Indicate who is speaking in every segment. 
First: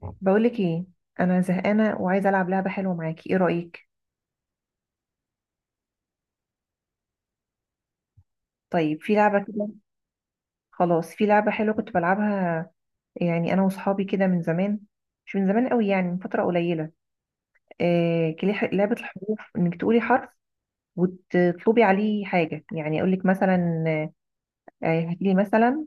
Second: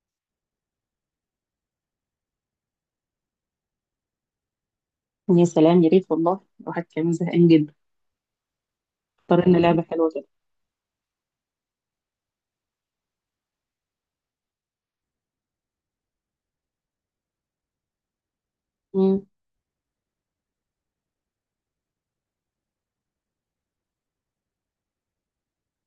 Speaker 1: بقولك ايه؟ انا زهقانه وعايزه العب لعبه حلوه معاكي، ايه رايك؟
Speaker 2: يا سلام يا ريت والله. الواحد كان زهقان جدا.
Speaker 1: طيب في لعبه
Speaker 2: اختار لنا
Speaker 1: كده.
Speaker 2: لعبة حلوة كده.
Speaker 1: خلاص، في لعبه حلوه كنت بلعبها، يعني انا وصحابي كده من زمان. مش من زمان قوي، يعني من فتره قليله. لعبه
Speaker 2: مم.
Speaker 1: الحروف، انك تقولي حرف وتطلبي عليه حاجه. يعني اقول لك مثلا، هاتي لي مثلا.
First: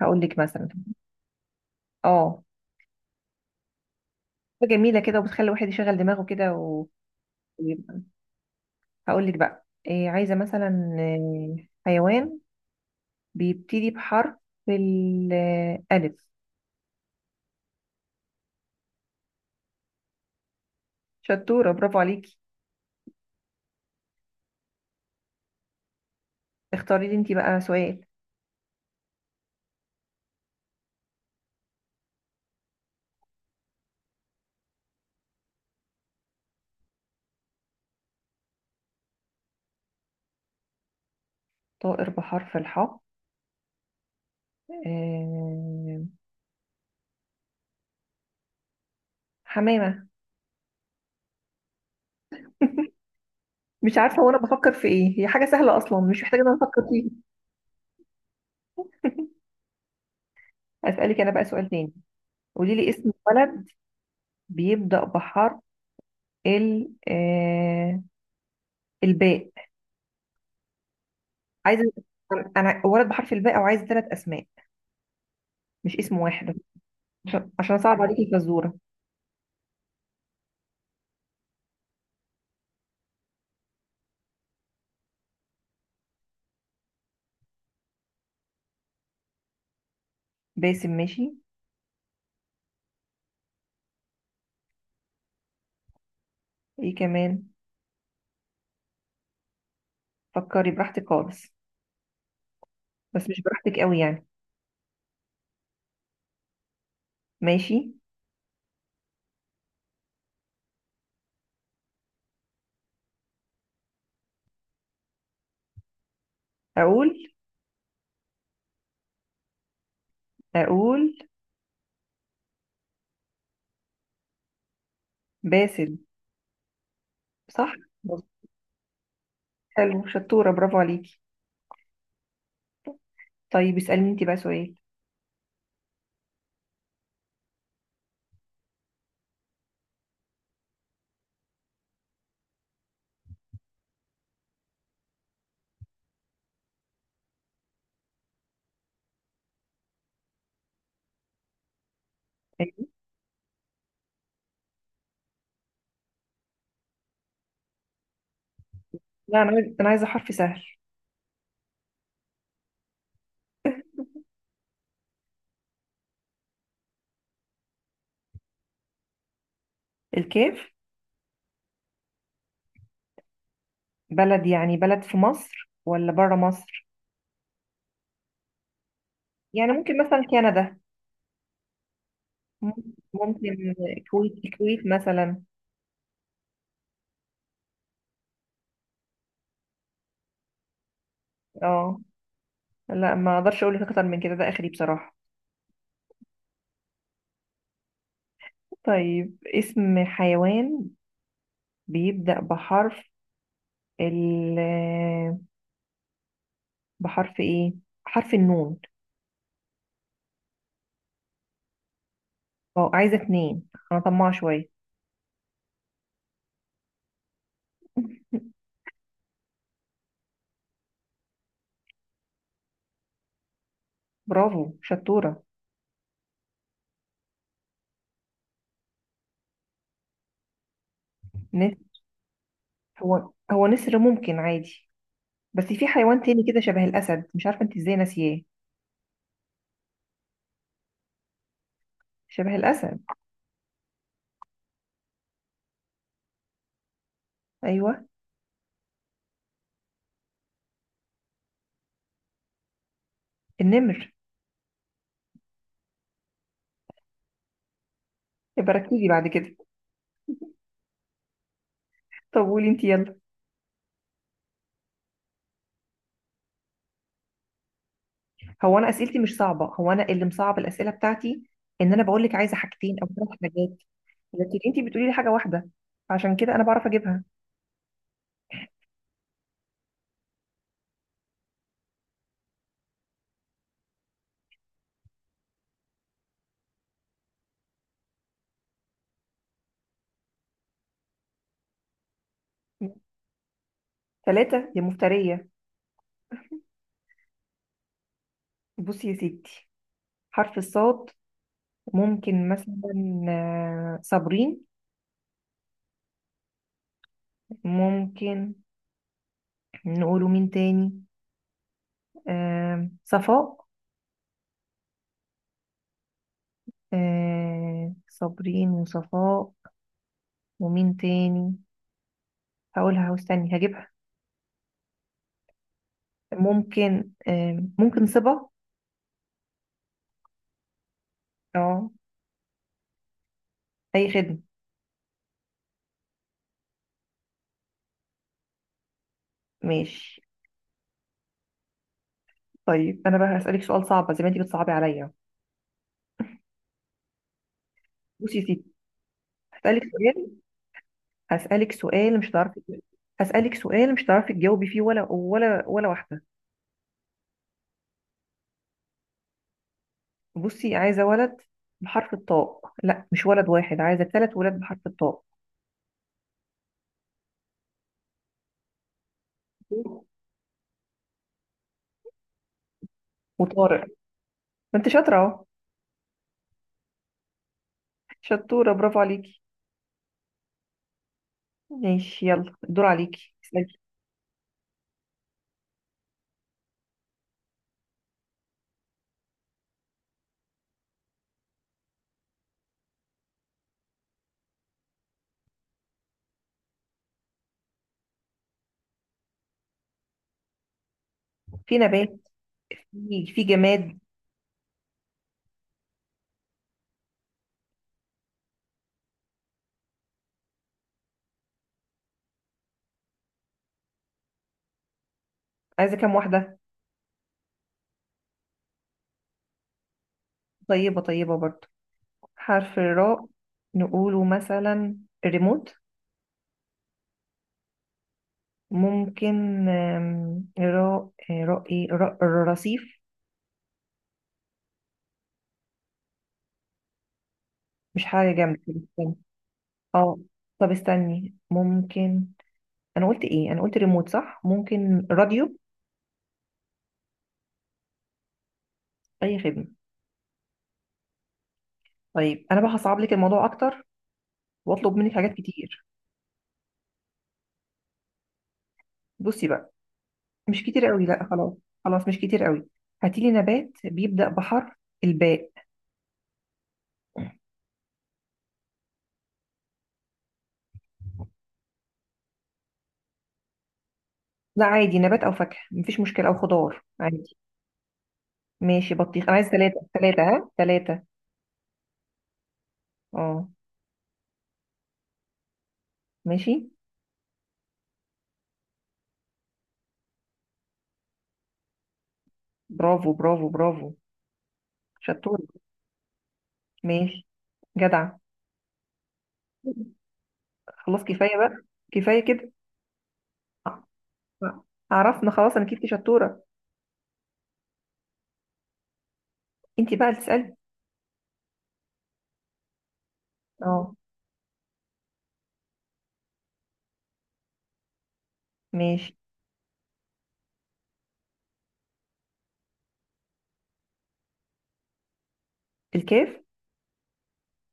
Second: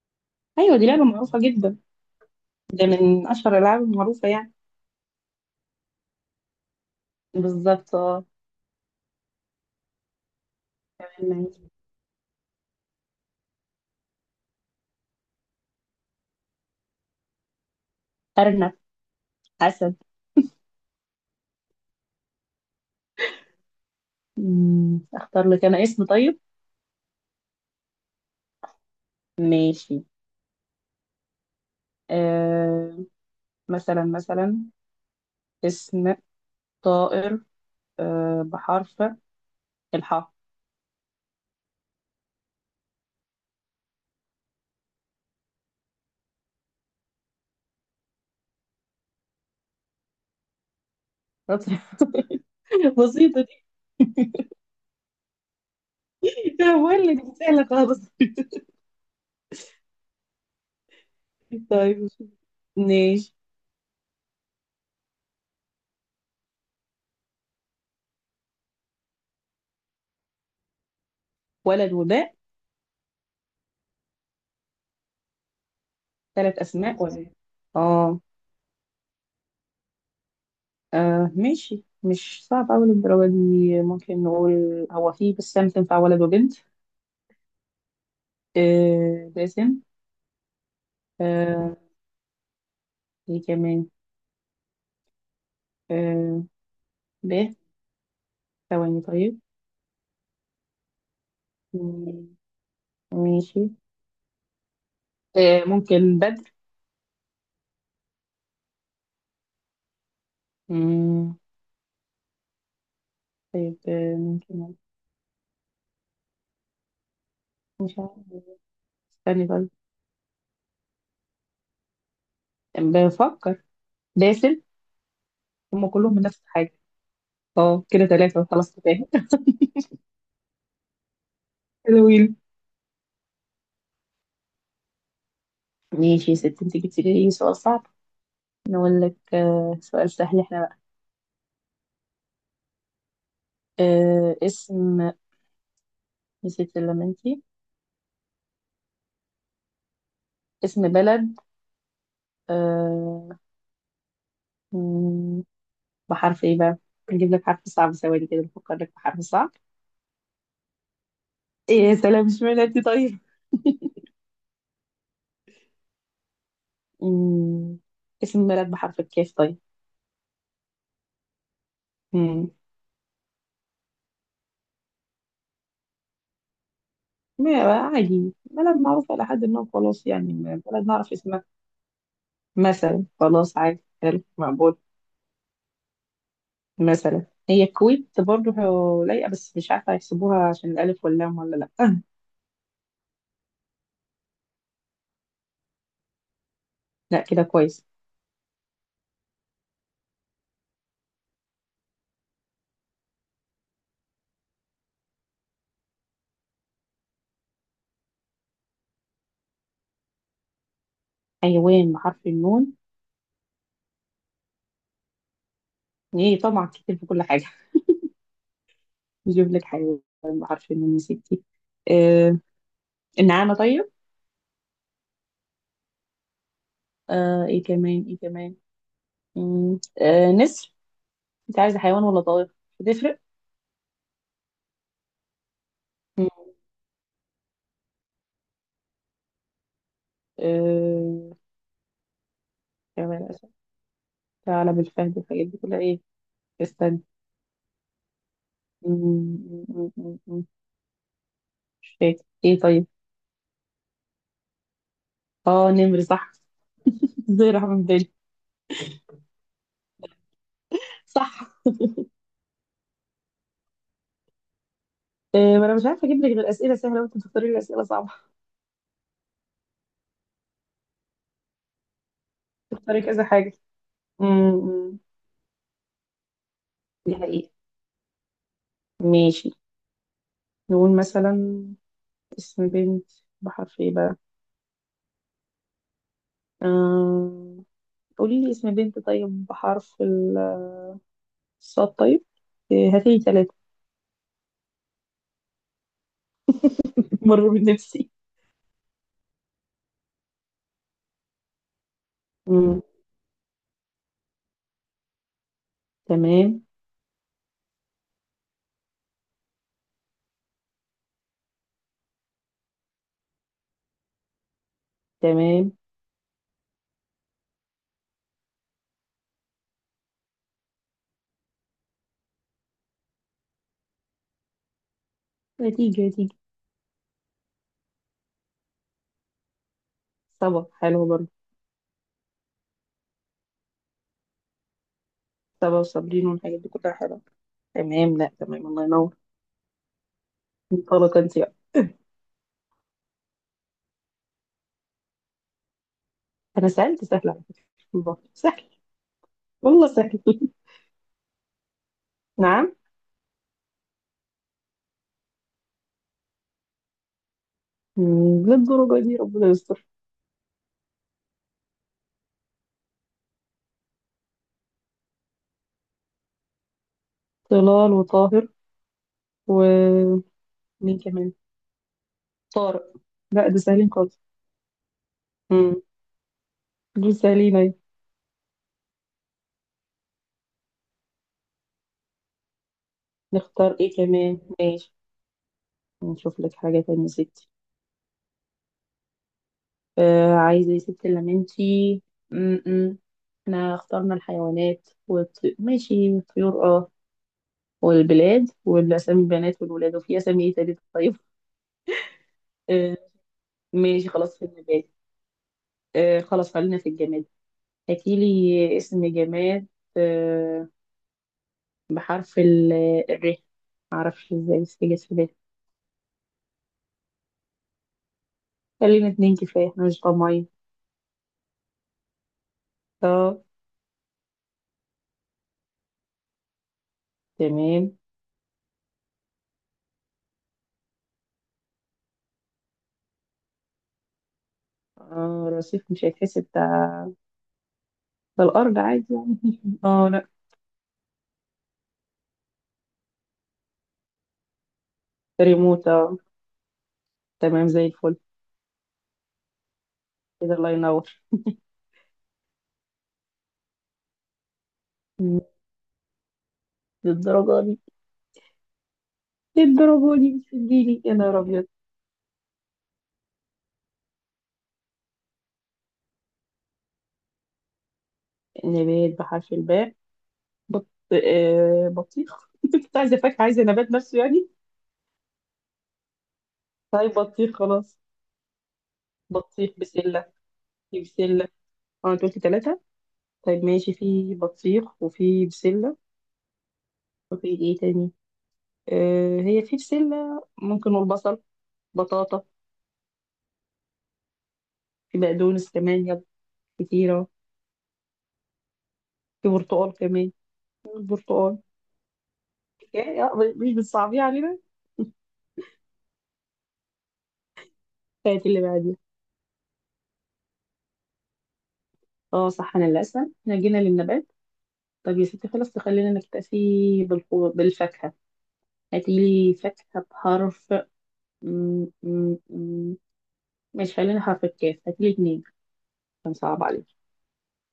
Speaker 1: هقول لك مثلا
Speaker 2: ايوه، دي لعبة معروفة جدا.
Speaker 1: اه،
Speaker 2: ده من اشهر الالعاب المعروفة يعني.
Speaker 1: حاجة جميله كده وبتخلي الواحد يشغل دماغه كده
Speaker 2: بالظبط
Speaker 1: ويبقى-
Speaker 2: اه.
Speaker 1: هقول لك بقى، عايزه مثلا،
Speaker 2: تمام ماشي.
Speaker 1: حيوان بيبتدي بحرف الألف.
Speaker 2: ارنب. اسد.
Speaker 1: شطورة، برافو عليكي.
Speaker 2: مم. اختار لك انا اسم طيب.
Speaker 1: اختاري لي انتي بقى سؤال.
Speaker 2: ماشي. آه. مثلا اسم طائر، بحرف الحاء.
Speaker 1: طائر بحرف الحاء؟ آه... حمامة.
Speaker 2: بسيطة دي.
Speaker 1: مش عارفة وانا بفكر في ايه، هي حاجة سهلة اصلا، مش محتاجة ان انا افكر فيها.
Speaker 2: ولا دي سهلة خالص.
Speaker 1: اسألك انا بقى سؤال تاني.
Speaker 2: طيب
Speaker 1: قولي لي اسم
Speaker 2: ماشي.
Speaker 1: ولد بيبدأ بحرف ال آه... الباء. عايزة،
Speaker 2: ولد وباء.
Speaker 1: انا ولد بحرف الباء، او عايزة ثلاث اسماء مش اسم واحد،
Speaker 2: ثلاث اسماء وزي.
Speaker 1: عشان اصعب
Speaker 2: اه،
Speaker 1: عليكي الفزورة.
Speaker 2: ماشي، مش صعب أوي للدرجة دي. ممكن نقول، هو في بسام تنفع ولد وبنت. باسم.
Speaker 1: باسم، ماشي.
Speaker 2: آه. ايه كمان. آه.
Speaker 1: ايه
Speaker 2: ب.
Speaker 1: كمان؟
Speaker 2: ثواني طيب.
Speaker 1: فكري براحتك خالص،
Speaker 2: مم،
Speaker 1: بس مش
Speaker 2: ماشي.
Speaker 1: براحتك قوي يعني.
Speaker 2: ممكن بدر.
Speaker 1: ماشي.
Speaker 2: مم، طيب، ممكن.
Speaker 1: اقول؟
Speaker 2: مش عارف. استني طيب.
Speaker 1: اقول
Speaker 2: بفكر. باسم. هم
Speaker 1: باسل.
Speaker 2: كلهم من نفس الحاجة.
Speaker 1: صح،
Speaker 2: اه كده ثلاثة،
Speaker 1: مظبوط.
Speaker 2: خلاص كفاية.
Speaker 1: حلو، شطورة، برافو عليكي.
Speaker 2: حلوين.
Speaker 1: طيب اسألني انت بقى سؤال.
Speaker 2: ماشي يا ستي، انت جبتي لي سؤال صعب. نقول لك سؤال سهل احنا بقى. اسم. نسيت اللي انتي. اسم بلد. آه... مم، بحرف ايه بقى؟ نجيب لك حرف صعب، ثواني كده بفكر لك بحرف
Speaker 1: لا
Speaker 2: صعب.
Speaker 1: انا عايز- انا عايزة حرف سهل.
Speaker 2: ايه يا سلام، مش بلدي طيب. مم، اسم بلد بحرف الكاف طيب.
Speaker 1: الكاف؟
Speaker 2: مم،
Speaker 1: بلد يعني بلد في مصر ولا بره مصر؟
Speaker 2: ما بقى عادي بلد معروفة لحد ما،
Speaker 1: يعني ممكن
Speaker 2: خلاص
Speaker 1: مثلا
Speaker 2: يعني.
Speaker 1: كندا،
Speaker 2: بلد نعرف اسمها
Speaker 1: مم-
Speaker 2: مثلا،
Speaker 1: ممكن
Speaker 2: خلاص عادي، حلو
Speaker 1: الكويت
Speaker 2: مقبول.
Speaker 1: الكويت مثلا.
Speaker 2: مثلا هي الكويت برضه، لايقة، بس مش عارفة هيحسبوها عشان الألف واللام ولا لأ.
Speaker 1: اه، لا ما اقدرش اقول لك اكتر من كده، ده اخري بصراحة.
Speaker 2: لا كده كويس.
Speaker 1: طيب اسم حيوان بيبدأ بحرف ال، بحرف ايه؟ حرف النون.
Speaker 2: حيوان بحرف النون.
Speaker 1: اه عايزة اتنين، انا طماعة شوية.
Speaker 2: ايه طبعا، كتير في كل حاجة. نجيب لك حيوان. بعرف انه ستي. آه. النعامة طيب.
Speaker 1: برافو شطورة.
Speaker 2: ايه كمان، ايه كمان. نسر. انت عايزة
Speaker 1: نس...
Speaker 2: حيوان ولا طائر؟ بتفرق.
Speaker 1: هو نسر ممكن عادي، بس في حيوان
Speaker 2: مم،
Speaker 1: تاني كده شبه الأسد، مش عارفة انت ازاي ناسياه.
Speaker 2: آه
Speaker 1: شبه الأسد.
Speaker 2: حيوان أسد، ثعلب، الفهد، الحاجات دي كلها ايه. استنى.
Speaker 1: أيوه،
Speaker 2: مم، مم، مم، مم، مم، مش فاكر ايه طيب.
Speaker 1: النمر.
Speaker 2: اه نمر، صح. ازاي راح من بالي.
Speaker 1: يبقى ركزي بعد كده.
Speaker 2: صح.
Speaker 1: طب قولي انت يلا.
Speaker 2: ما انا مش عارفه اجيب لك غير اسئله سهله، وانت بتختاري لي اسئله صعبه.
Speaker 1: هو أنا أسئلتي مش صعبة، هو أنا اللي مصعب الأسئلة بتاعتي. إن أنا بقول لك عايزة حاجتين
Speaker 2: تختاري
Speaker 1: أو
Speaker 2: كذا
Speaker 1: ثلاث
Speaker 2: حاجه.
Speaker 1: حاجات، لكن انت
Speaker 2: امم
Speaker 1: بتقولي لي حاجة واحدة، عشان كده أنا بعرف
Speaker 2: دي
Speaker 1: أجيبها.
Speaker 2: حقيقة. ماشي. نقول مثلا اسم بنت، بحرف ايه بقى؟ آه... قولي لي اسم بنت طيب بحرف الصاد طيب. هاتي ثلاثة.
Speaker 1: ثلاثة يا مفترية.
Speaker 2: مر بنفسي.
Speaker 1: بصي يا ستي، حرف الصاد. ممكن
Speaker 2: مم.
Speaker 1: مثلا، صابرين.
Speaker 2: تمام.
Speaker 1: ممكن. نقوله مين تاني؟ صفاء.
Speaker 2: تمام.
Speaker 1: آه، صابرين وصفاء. ومين تاني؟ هقولها واستني هجيبها.
Speaker 2: نتيجة نتيجة.
Speaker 1: ممكن، ممكن صبا.
Speaker 2: صبا حلوة برضه.
Speaker 1: اه، اي خدمة.
Speaker 2: صبا وصابرين والحاجات دي كلها حلوة. تمام. لا، تمام، الله ينور.
Speaker 1: ماشي.
Speaker 2: انطلق انت بقى.
Speaker 1: طيب انا بقى هسألك سؤال صعب زي ما انتي بتصعبي عليا.
Speaker 2: انا سألت سهل على فكرة. والله
Speaker 1: بصي يا ستي،
Speaker 2: سهل.
Speaker 1: هسألك
Speaker 2: والله سهل.
Speaker 1: سؤال. هسألك سؤال مش هتعرفي.
Speaker 2: نعم.
Speaker 1: هسألك سؤال مش هتعرفي تجاوبي فيه ولا واحدة.
Speaker 2: للدرجة دي ربنا يستر.
Speaker 1: بصي، عايزة ولد بحرف الطاء، لا مش ولد واحد، عايزة ثلاث ولاد بحرف الطاء.
Speaker 2: طلال وطاهر. ومين كمان؟ طارق. لا، ده
Speaker 1: وطارق،
Speaker 2: سهلين خالص.
Speaker 1: ما انت شاطرة اهو.
Speaker 2: مم. بصي يا لينا.
Speaker 1: شطورة، برافو عليكي. ماشي، يلا الدور عليكي
Speaker 2: نختار
Speaker 1: اسألي.
Speaker 2: ايه كمان، ماشي. نشوف لك حاجة تانية يا ستي. عايزة يا ستي لما انتي م-م. احنا اخترنا الحيوانات ماشي، الطيور اه، والبلاد، والاسامي البنات والولاد، وفي اسامي ايه تالت طيب.
Speaker 1: في نبات،
Speaker 2: آه
Speaker 1: في جماد.
Speaker 2: ماشي خلاص، في النبات. خلاص، خلينا في الجماد. هاتيلي اسم جماد، آه بحرف الر. معرفش ازاي بس هي جت في بالي.
Speaker 1: عايزة كام واحدة؟
Speaker 2: خلينا اتنين كفايه، احنا مش طماعين.
Speaker 1: طيبة برضو. حرف الراء،
Speaker 2: اه.
Speaker 1: نقوله مثلا الريموت.
Speaker 2: تمام.
Speaker 1: ممكن، راء، راء ايه، راء الرصيف.
Speaker 2: رصيف مش هيتحسب بتاع؟
Speaker 1: مش حاجة
Speaker 2: ده
Speaker 1: جامدة، طب
Speaker 2: الأرض عادي
Speaker 1: استني.
Speaker 2: يعني. اه
Speaker 1: اه،
Speaker 2: لا.
Speaker 1: طب استني. ممكن، انا قلت ايه؟ انا قلت ريموت صح، ممكن راديو.
Speaker 2: ريموت تمام زي الفل.
Speaker 1: اي خدمة.
Speaker 2: كده الله ينور.
Speaker 1: طيب انا بقى هصعب لك الموضوع اكتر، واطلب منك حاجات
Speaker 2: مم،
Speaker 1: كتير.
Speaker 2: للدرجة دي.
Speaker 1: بصي بقى،
Speaker 2: للدرجة دي مش
Speaker 1: مش كتير
Speaker 2: تديني
Speaker 1: قوي،
Speaker 2: يا
Speaker 1: لا
Speaker 2: نهار
Speaker 1: خلاص،
Speaker 2: أبيض.
Speaker 1: خلاص مش كتير قوي. هاتي لي نبات بيبدأ بحرف الباء.
Speaker 2: نبات بحرف الباء. بط... آه بطيخ. انت كنت عايزة فاكهة، عايزة نبات نفسه يعني.
Speaker 1: لا عادي، نبات او فاكهة مفيش مشكلة، او خضار
Speaker 2: طيب
Speaker 1: عادي.
Speaker 2: بطيخ خلاص.
Speaker 1: ماشي، بطيخ. انا عايز
Speaker 2: بطيخ،
Speaker 1: ثلاثة، ثلاثة،
Speaker 2: بسلة.
Speaker 1: ها،
Speaker 2: في
Speaker 1: ثلاثة.
Speaker 2: بسلة. اه انت قلت تلاتة.
Speaker 1: اه،
Speaker 2: طيب ماشي، في بطيخ وفي بسلة.
Speaker 1: ماشي.
Speaker 2: وفي ايه تاني؟ هي في بسلة ممكن، والبصل. بطاطا.
Speaker 1: برافو، برافو، برافو،
Speaker 2: في
Speaker 1: شطور.
Speaker 2: بقدونس كمان، يلا.
Speaker 1: ماشي،
Speaker 2: كتير.
Speaker 1: جدع.
Speaker 2: في برتقال كمان.
Speaker 1: خلاص كفاية
Speaker 2: برتقال.
Speaker 1: بقى، كفاية كده.
Speaker 2: يا- يا- مش
Speaker 1: آه،
Speaker 2: بتصعبيه علينا.
Speaker 1: آه. عرفنا خلاص، انا كيفتي شطورة.
Speaker 2: كانت اللي بعديها.
Speaker 1: انت بقى اللي تسألي.
Speaker 2: اه صح، انا اللي اسال، احنا جينا
Speaker 1: اه،
Speaker 2: للنبات. طب يا ستي خلاص، تخلينا نكتفي بالخضر بالفاكهه.
Speaker 1: ماشي.
Speaker 2: هاتيلي فاكهه بحرف م- م- م- مش، خلينا حرف الكاف، هاتيلي اتنين. مش
Speaker 1: الكاف؟
Speaker 2: هنصعب عليك.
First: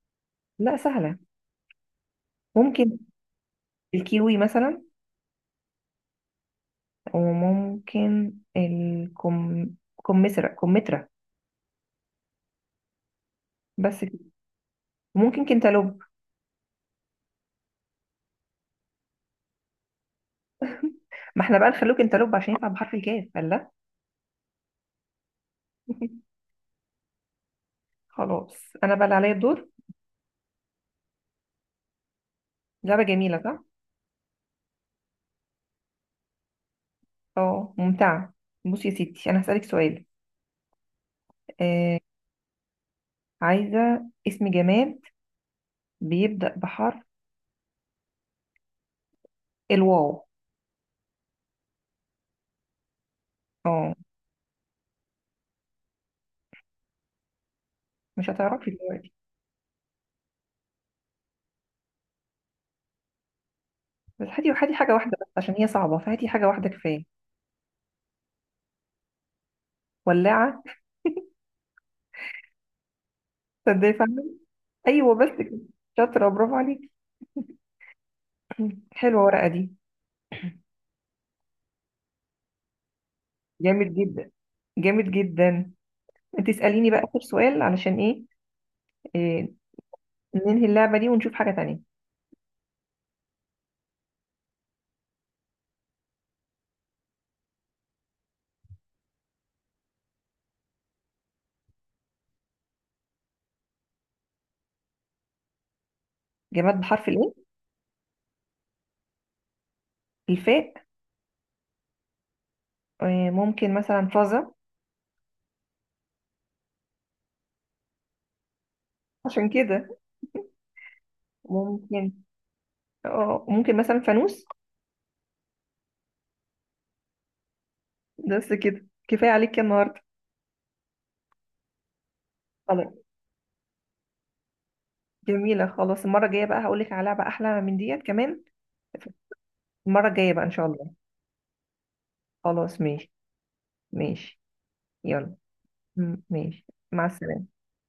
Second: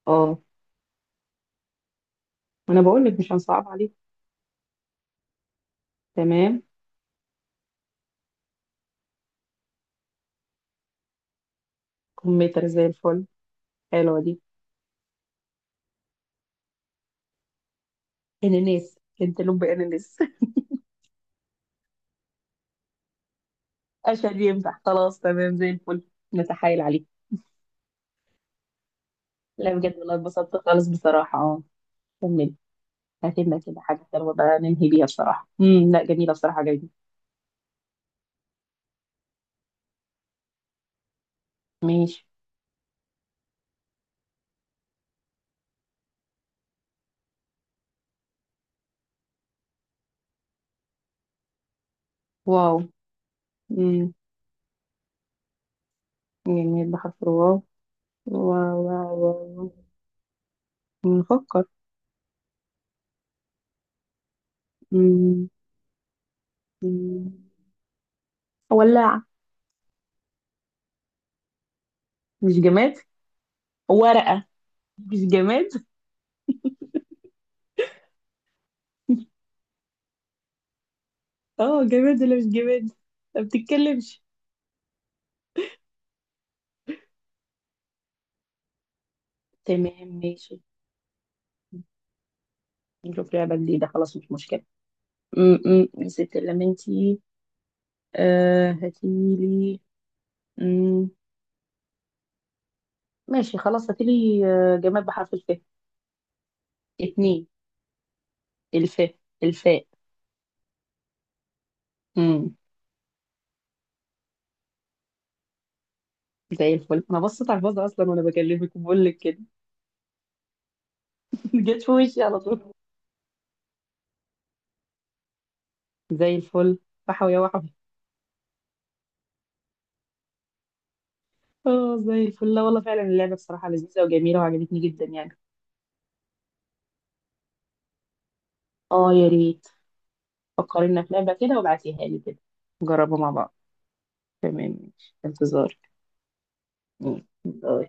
Speaker 2: اه.
Speaker 1: لا سهلة.
Speaker 2: انا
Speaker 1: ممكن
Speaker 2: بقول لك مش هنصعب عليك.
Speaker 1: الكيوي مثلا،
Speaker 2: تمام.
Speaker 1: وممكن كمثرى، كمثرى.
Speaker 2: كمبيوتر، زي الفل.
Speaker 1: بس كده.
Speaker 2: حلوه دي.
Speaker 1: ممكن كنتالوب.
Speaker 2: اناناس، كنتالوب، اناناس.
Speaker 1: ما احنا بقى نخلوه كنتالوب عشان يطلع بحرف الكاف، قال لا.
Speaker 2: اشهد ينفع، خلاص تمام زي الفل. نتحايل عليك.
Speaker 1: خلاص انا بقى اللي عليا الدور.
Speaker 2: لا بجد والله، اتبسطت خالص بصراحه اه. كملي.
Speaker 1: لعبة جميلة صح؟
Speaker 2: هتبقى كده حاجة حلوة بقى ننهي بيها بصراحة. لا، جميلة بصراحة، جميلة.
Speaker 1: اه، ممتعة. بصي يا ستي، انا هسألك سؤال. آه،
Speaker 2: ماشي.
Speaker 1: عايزة اسم جماد بيبدأ بحرف الواو.
Speaker 2: واو.
Speaker 1: اه
Speaker 2: امم جميل بحرف الواو.
Speaker 1: مش هتعرفي
Speaker 2: واو
Speaker 1: دلوقتي.
Speaker 2: واو واو واو. نفكر.
Speaker 1: بس هاتي، هاتي حاجة واحدة بس،
Speaker 2: امم
Speaker 1: عشان هي صعبة، فهاتي حاجة واحدة كفاية.
Speaker 2: أمم. ولاعة.
Speaker 1: ولاعة؟
Speaker 2: مش جماد.
Speaker 1: تصدقي فعلا.
Speaker 2: ورقة.
Speaker 1: ايوه،
Speaker 2: مش
Speaker 1: بس كده.
Speaker 2: جماد.
Speaker 1: شاطرة، برافو عليكي. حلوة ورقة دي.
Speaker 2: اه، جماد ولا مش جماد؟ ما
Speaker 1: جامد
Speaker 2: بتتكلمش.
Speaker 1: جدا، جامد جدا. انت اسأليني بقى آخر سؤال، علشان ايه؟ إيه،
Speaker 2: تمام ماشي.
Speaker 1: ننهي اللعبة دي ونشوف حاجة تانية.
Speaker 2: نشوف لعبة جديدة، خلاص مش مشكلة. يا ست لما انتي. آه هاتيلي. امم ماشي خلاص، هاتيلي جماد بحرف الف.
Speaker 1: جماد بحرف الايه؟
Speaker 2: اتنين. الفاء. الفاء.
Speaker 1: الفاء.
Speaker 2: امم
Speaker 1: إيه؟ ممكن مثلا فازة.
Speaker 2: زي الفل، انا بصيت على الفاضي اصلا وانا بكلمك وبقول لك كده.
Speaker 1: عشان كده.
Speaker 2: جت في
Speaker 1: ممكن،
Speaker 2: وشي على طول.
Speaker 1: اه ممكن مثلا فانوس.
Speaker 2: زي الفل. وحوي يا وحوي.
Speaker 1: بس كده، كفاية عليك يا النهاردة.
Speaker 2: اه زي الفل. لا والله
Speaker 1: خلاص،
Speaker 2: فعلا، اللعبه بصراحه لذيذه وجميله وعجبتني جدا يعني.
Speaker 1: جميلة. خلاص المرة الجاية بقى هقول لك على لعبة أحلى من ديت كمان.
Speaker 2: اه يا ريت.
Speaker 1: المرة الجاية بقى إن شاء الله.
Speaker 2: فكرينا في لعبه كده وابعتيها لي كده.
Speaker 1: خلاص ماشي.
Speaker 2: نجربها مع بعض.
Speaker 1: ماشي،
Speaker 2: تمام ماشي،
Speaker 1: يلا.
Speaker 2: انتظار.
Speaker 1: ماشي. مع
Speaker 2: مم.
Speaker 1: السلامة.
Speaker 2: باي.